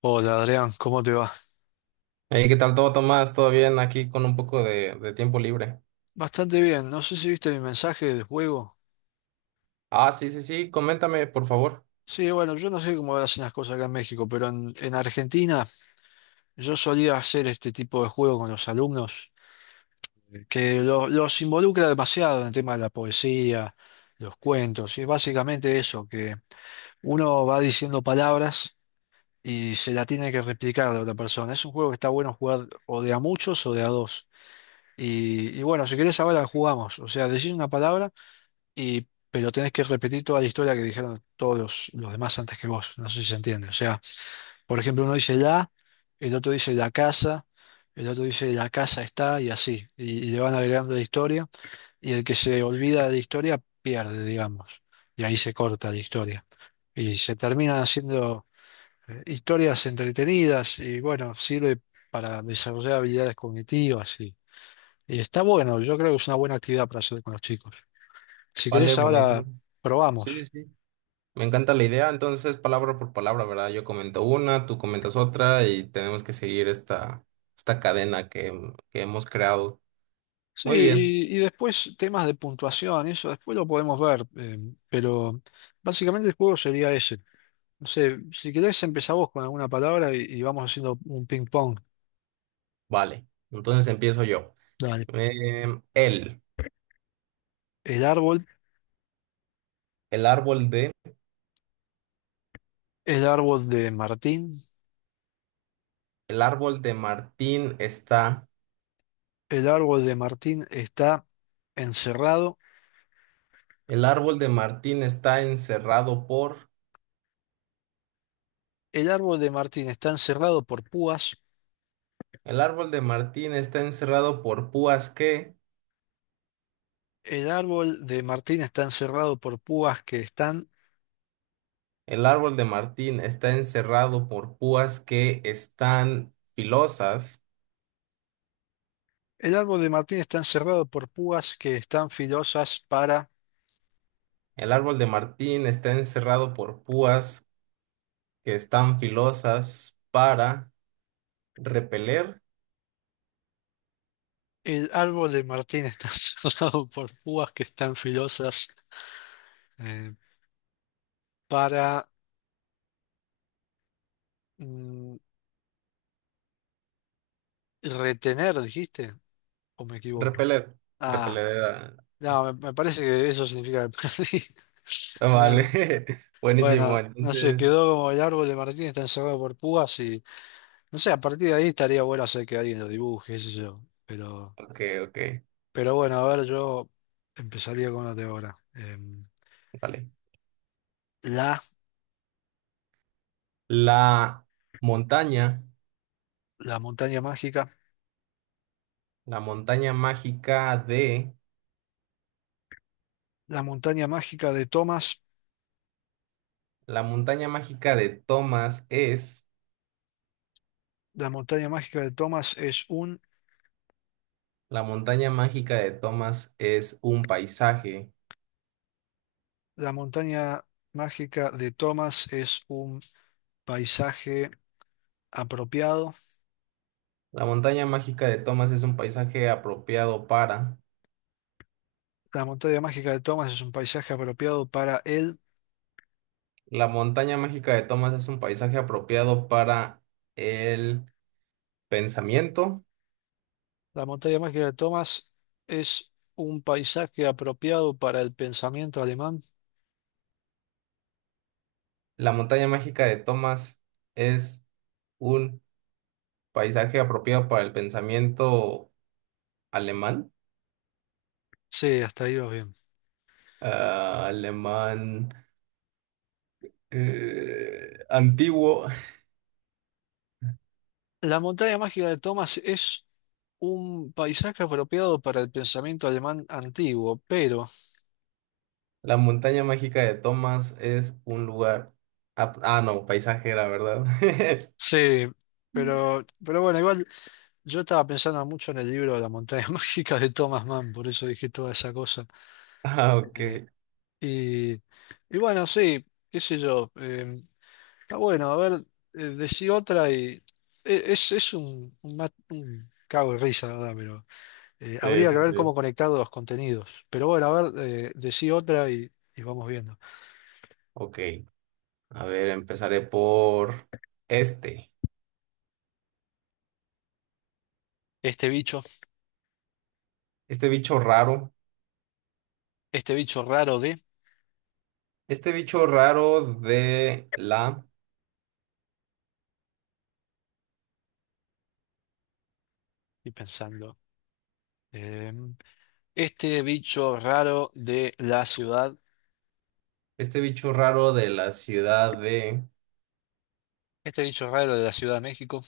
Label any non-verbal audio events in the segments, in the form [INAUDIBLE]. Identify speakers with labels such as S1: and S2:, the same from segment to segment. S1: Hola Adrián, ¿cómo te va?
S2: Hey, ¿qué tal todo, Tomás? ¿Todo bien? Aquí con un poco de tiempo libre.
S1: Bastante bien, no sé si viste mi mensaje del juego.
S2: Ah, sí, sí, sí, coméntame, por favor.
S1: Sí, bueno, yo no sé cómo hacen las cosas acá en México, pero en Argentina yo solía hacer este tipo de juego con los alumnos, que los involucra demasiado en el tema de la poesía, los cuentos, y es básicamente eso, que uno va diciendo palabras y se la tiene que replicar a la otra persona. Es un juego que está bueno jugar o de a muchos o de a dos. Y bueno, si querés ahora jugamos, o sea, decís una palabra. Y, pero tenés que repetir toda la historia que dijeron todos los demás antes que vos. No sé si se entiende. O sea, por ejemplo, uno dice la, el otro dice la casa, el otro dice la casa está y así. Y le van agregando la historia y el que se olvida de la historia pierde, digamos. Y ahí se corta la historia. Y se terminan haciendo historias entretenidas y bueno, sirve para desarrollar habilidades cognitivas y está bueno. Yo creo que es una buena actividad para hacer con los chicos. Si
S2: Vale,
S1: querés,
S2: buenísimo.
S1: ahora
S2: Sí, sí,
S1: probamos.
S2: sí. Me encanta la idea, entonces palabra por palabra, ¿verdad? Yo comento una, tú comentas otra y tenemos que seguir esta cadena que hemos creado.
S1: Sí,
S2: Muy bien,
S1: y después temas de puntuación, eso después lo podemos ver, pero básicamente el juego sería ese. No sé, si querés empezar vos con alguna palabra y vamos haciendo un ping pong.
S2: vale. Entonces empiezo yo.
S1: Dale.
S2: El,
S1: El árbol,
S2: el árbol de,
S1: el árbol de Martín,
S2: el árbol de Martín está,
S1: el árbol de Martín está encerrado,
S2: el árbol de Martín está encerrado por...
S1: el árbol de Martín está encerrado por púas,
S2: El árbol de Martín está encerrado por púas que,
S1: el árbol de Martín está encerrado por púas que están,
S2: el árbol de Martín está encerrado por púas que están filosas,
S1: el árbol de Martín está encerrado por púas que están filosas para
S2: el árbol de Martín está encerrado por púas que están filosas para repeler,
S1: el árbol de Martín está [LAUGHS] cerrado por púas que están filosas eh, para mm, retener, dijiste, ¿o me equivoco?
S2: repeler,
S1: Ah,
S2: repeler era-
S1: no, me parece que eso significa que perdí. [LAUGHS]
S2: ah, vale,
S1: No,
S2: [LAUGHS]
S1: bueno,
S2: buenísimo,
S1: no sé,
S2: entonces,
S1: quedó como el árbol de Martín está encerrado por púas y no sé, a partir de ahí estaría bueno hacer que alguien lo dibuje, qué sé yo.
S2: ok, ok,
S1: Pero bueno, a ver, yo empezaría con la de ahora.
S2: vale.
S1: La,
S2: La montaña,
S1: la montaña mágica.
S2: la montaña mágica de,
S1: La montaña mágica de Thomas.
S2: la montaña mágica de Thomas es...
S1: La montaña mágica de Thomas es un...
S2: La montaña mágica de Thomas es un paisaje.
S1: La montaña mágica de Thomas es un paisaje apropiado.
S2: La montaña mágica de Thomas es un paisaje apropiado para.
S1: La montaña mágica de Thomas es un paisaje apropiado para él.
S2: La montaña mágica de Thomas es un paisaje apropiado para el pensamiento.
S1: La montaña mágica de Thomas es un paisaje apropiado para el pensamiento alemán.
S2: La montaña mágica de Thomas es un paisaje apropiado para el pensamiento alemán.
S1: Sí, hasta ahí va bien.
S2: Ah, alemán antiguo.
S1: La montaña mágica de Thomas es un paisaje apropiado para el pensamiento alemán antiguo, pero...
S2: La montaña mágica de Thomas es un lugar. Ah, ah, no, paisajera, ¿verdad? [LAUGHS]
S1: Sí, pero bueno, igual... Yo estaba pensando mucho en el libro La montaña [LAUGHS] mágica de Thomas Mann, por eso dije toda esa cosa.
S2: Ah, ok.
S1: Eh, y bueno, sí, qué sé yo. Está bueno, a ver, decí otra y e- es un, ma- un cago de risa, la verdad, pero
S2: Sí,
S1: habría que
S2: sí,
S1: ver cómo
S2: sí.
S1: conectar los contenidos. Pero bueno, a ver, decí otra y vamos viendo.
S2: Ok. A ver, empezaré por este.
S1: Este bicho,
S2: Este bicho raro.
S1: este bicho raro de,
S2: Este bicho raro de la.
S1: y pensando, eh, este bicho raro de la ciudad,
S2: Este bicho raro de la ciudad de.
S1: este bicho raro de la Ciudad de México.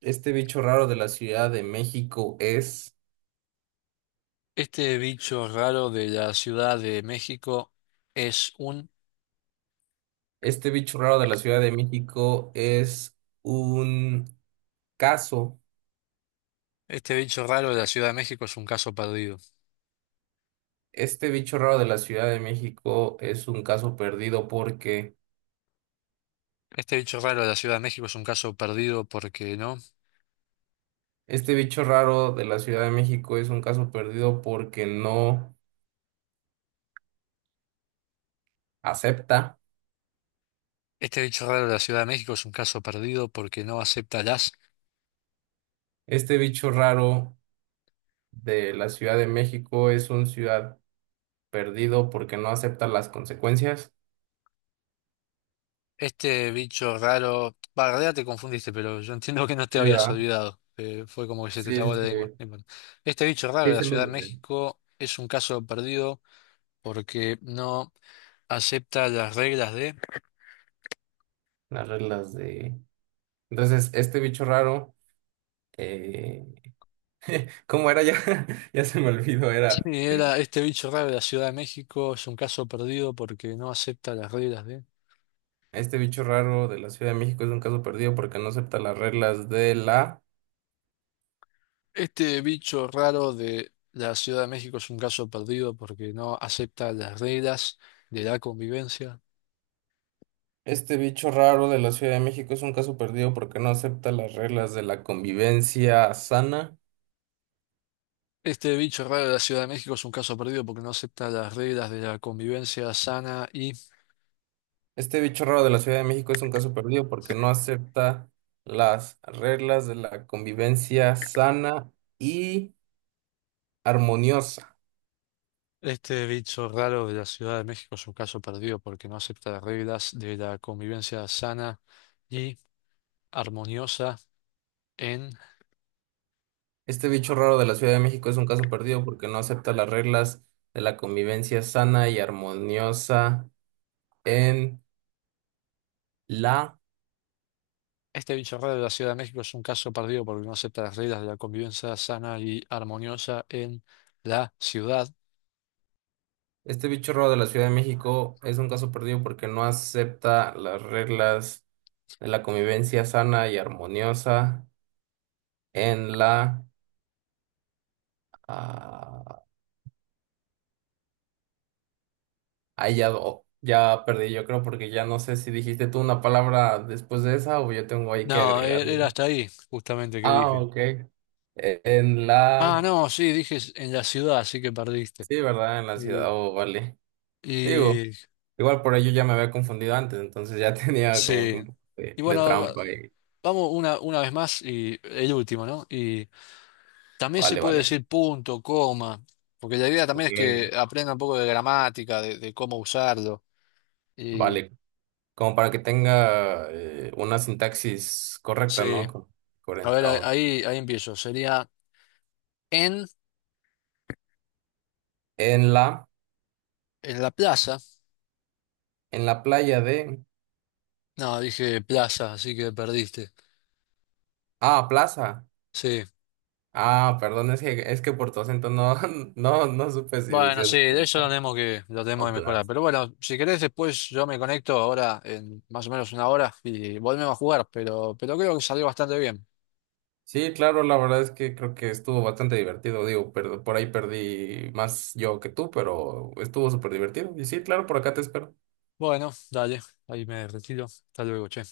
S2: Este bicho raro de la Ciudad de México es.
S1: Este bicho raro de la Ciudad de México es un...
S2: Este bicho raro de la Ciudad de México es un caso.
S1: Este bicho raro de la Ciudad de México es un caso perdido.
S2: Este bicho raro de la Ciudad de México es un caso perdido porque
S1: Este bicho raro de la Ciudad de México es un caso perdido porque no.
S2: este bicho raro de la Ciudad de México es un caso perdido porque no acepta.
S1: Este bicho raro de la Ciudad de México es un caso perdido porque no acepta las...
S2: Este bicho raro de la Ciudad de México es un ciudad perdido porque no acepta las consecuencias.
S1: Este bicho raro... Bah, en realidad te confundiste, pero yo entiendo que no te
S2: Sí,
S1: habías
S2: ¿verdad?
S1: olvidado. Fue como que se te
S2: Sí,
S1: trabó
S2: sí,
S1: la lengua. No
S2: sí.
S1: importa. Este bicho raro de
S2: Sí,
S1: la
S2: sí, lo
S1: Ciudad de
S2: dudé.
S1: México es un caso perdido porque no acepta las reglas de...
S2: Las reglas de... Entonces, este bicho raro, eh, ¿cómo era ya? [LAUGHS] Ya se me olvidó, era...
S1: Y era este bicho raro de la Ciudad de México, es un caso perdido porque no acepta las reglas de...
S2: Este bicho raro de la Ciudad de México es un caso perdido porque no acepta las reglas de la...
S1: Este bicho raro de la Ciudad de México es un caso perdido porque no acepta las reglas de la convivencia.
S2: Este bicho raro de la Ciudad de México es un caso perdido porque no acepta las reglas de la convivencia sana.
S1: Este bicho raro de la Ciudad de México es un caso perdido porque no acepta las reglas de la convivencia sana y
S2: Este bicho raro de la Ciudad de México es un caso perdido porque no acepta las reglas de la convivencia sana y armoniosa.
S1: este bicho raro de la Ciudad de México es un caso perdido porque no acepta las reglas de la convivencia sana y armoniosa. En
S2: Este bicho raro de la Ciudad de México es un caso perdido porque no acepta las reglas de la convivencia sana y armoniosa en la.
S1: este bicho raro de la Ciudad de México es un caso perdido porque no acepta las reglas de la convivencia sana y armoniosa en la ciudad.
S2: Este bicho raro de la Ciudad de México es un caso perdido porque no acepta las reglas de la convivencia sana y armoniosa en la... Ah, ahí ya, ya perdí, yo creo, porque ya no sé si dijiste tú una palabra después de esa o yo tengo ahí que
S1: No,
S2: agregar.
S1: era
S2: Una.
S1: hasta ahí, justamente, que
S2: Ah,
S1: dije.
S2: ok. En
S1: Ah,
S2: la...
S1: no, sí, dije en la ciudad, así que perdiste.
S2: Sí, ¿verdad? En la ciudad,
S1: Y,
S2: oh, vale. Digo,
S1: y
S2: igual por ello ya me había confundido antes, entonces ya [LAUGHS] tenía como que
S1: sí.
S2: un poco de,
S1: Y
S2: de
S1: bueno,
S2: trampa ahí.
S1: vamos una vez más y el último, ¿no? Y también se
S2: Vale,
S1: puede
S2: vale.
S1: decir punto, coma, porque la idea también
S2: Ok.
S1: es que aprenda un poco de gramática, de cómo usarlo. Y
S2: Vale. Como para que tenga una sintaxis correcta,
S1: sí,
S2: ¿no?
S1: a ver,
S2: Correcta, o-
S1: ahí empiezo. Sería en.
S2: en la,
S1: En la plaza.
S2: en la playa de...
S1: No, dije plaza, así que perdiste.
S2: Ah, plaza.
S1: Sí.
S2: Ah, perdón, es que por tu acento no, [LAUGHS] no, no supe si
S1: Bueno,
S2: decías
S1: sí, de eso
S2: playa
S1: lo tenemos
S2: o
S1: que mejorar.
S2: plaza.
S1: Pero bueno, si querés, después yo me conecto ahora en más o menos una hora y volvemos a jugar. Pero creo que salió bastante bien.
S2: Sí, claro, la verdad es que creo que estuvo bastante divertido, digo, pero por ahí perdí más yo que tú, pero estuvo súper divertido. Y sí, claro, por acá te espero.
S1: Bueno, dale, ahí me retiro. Hasta luego, che.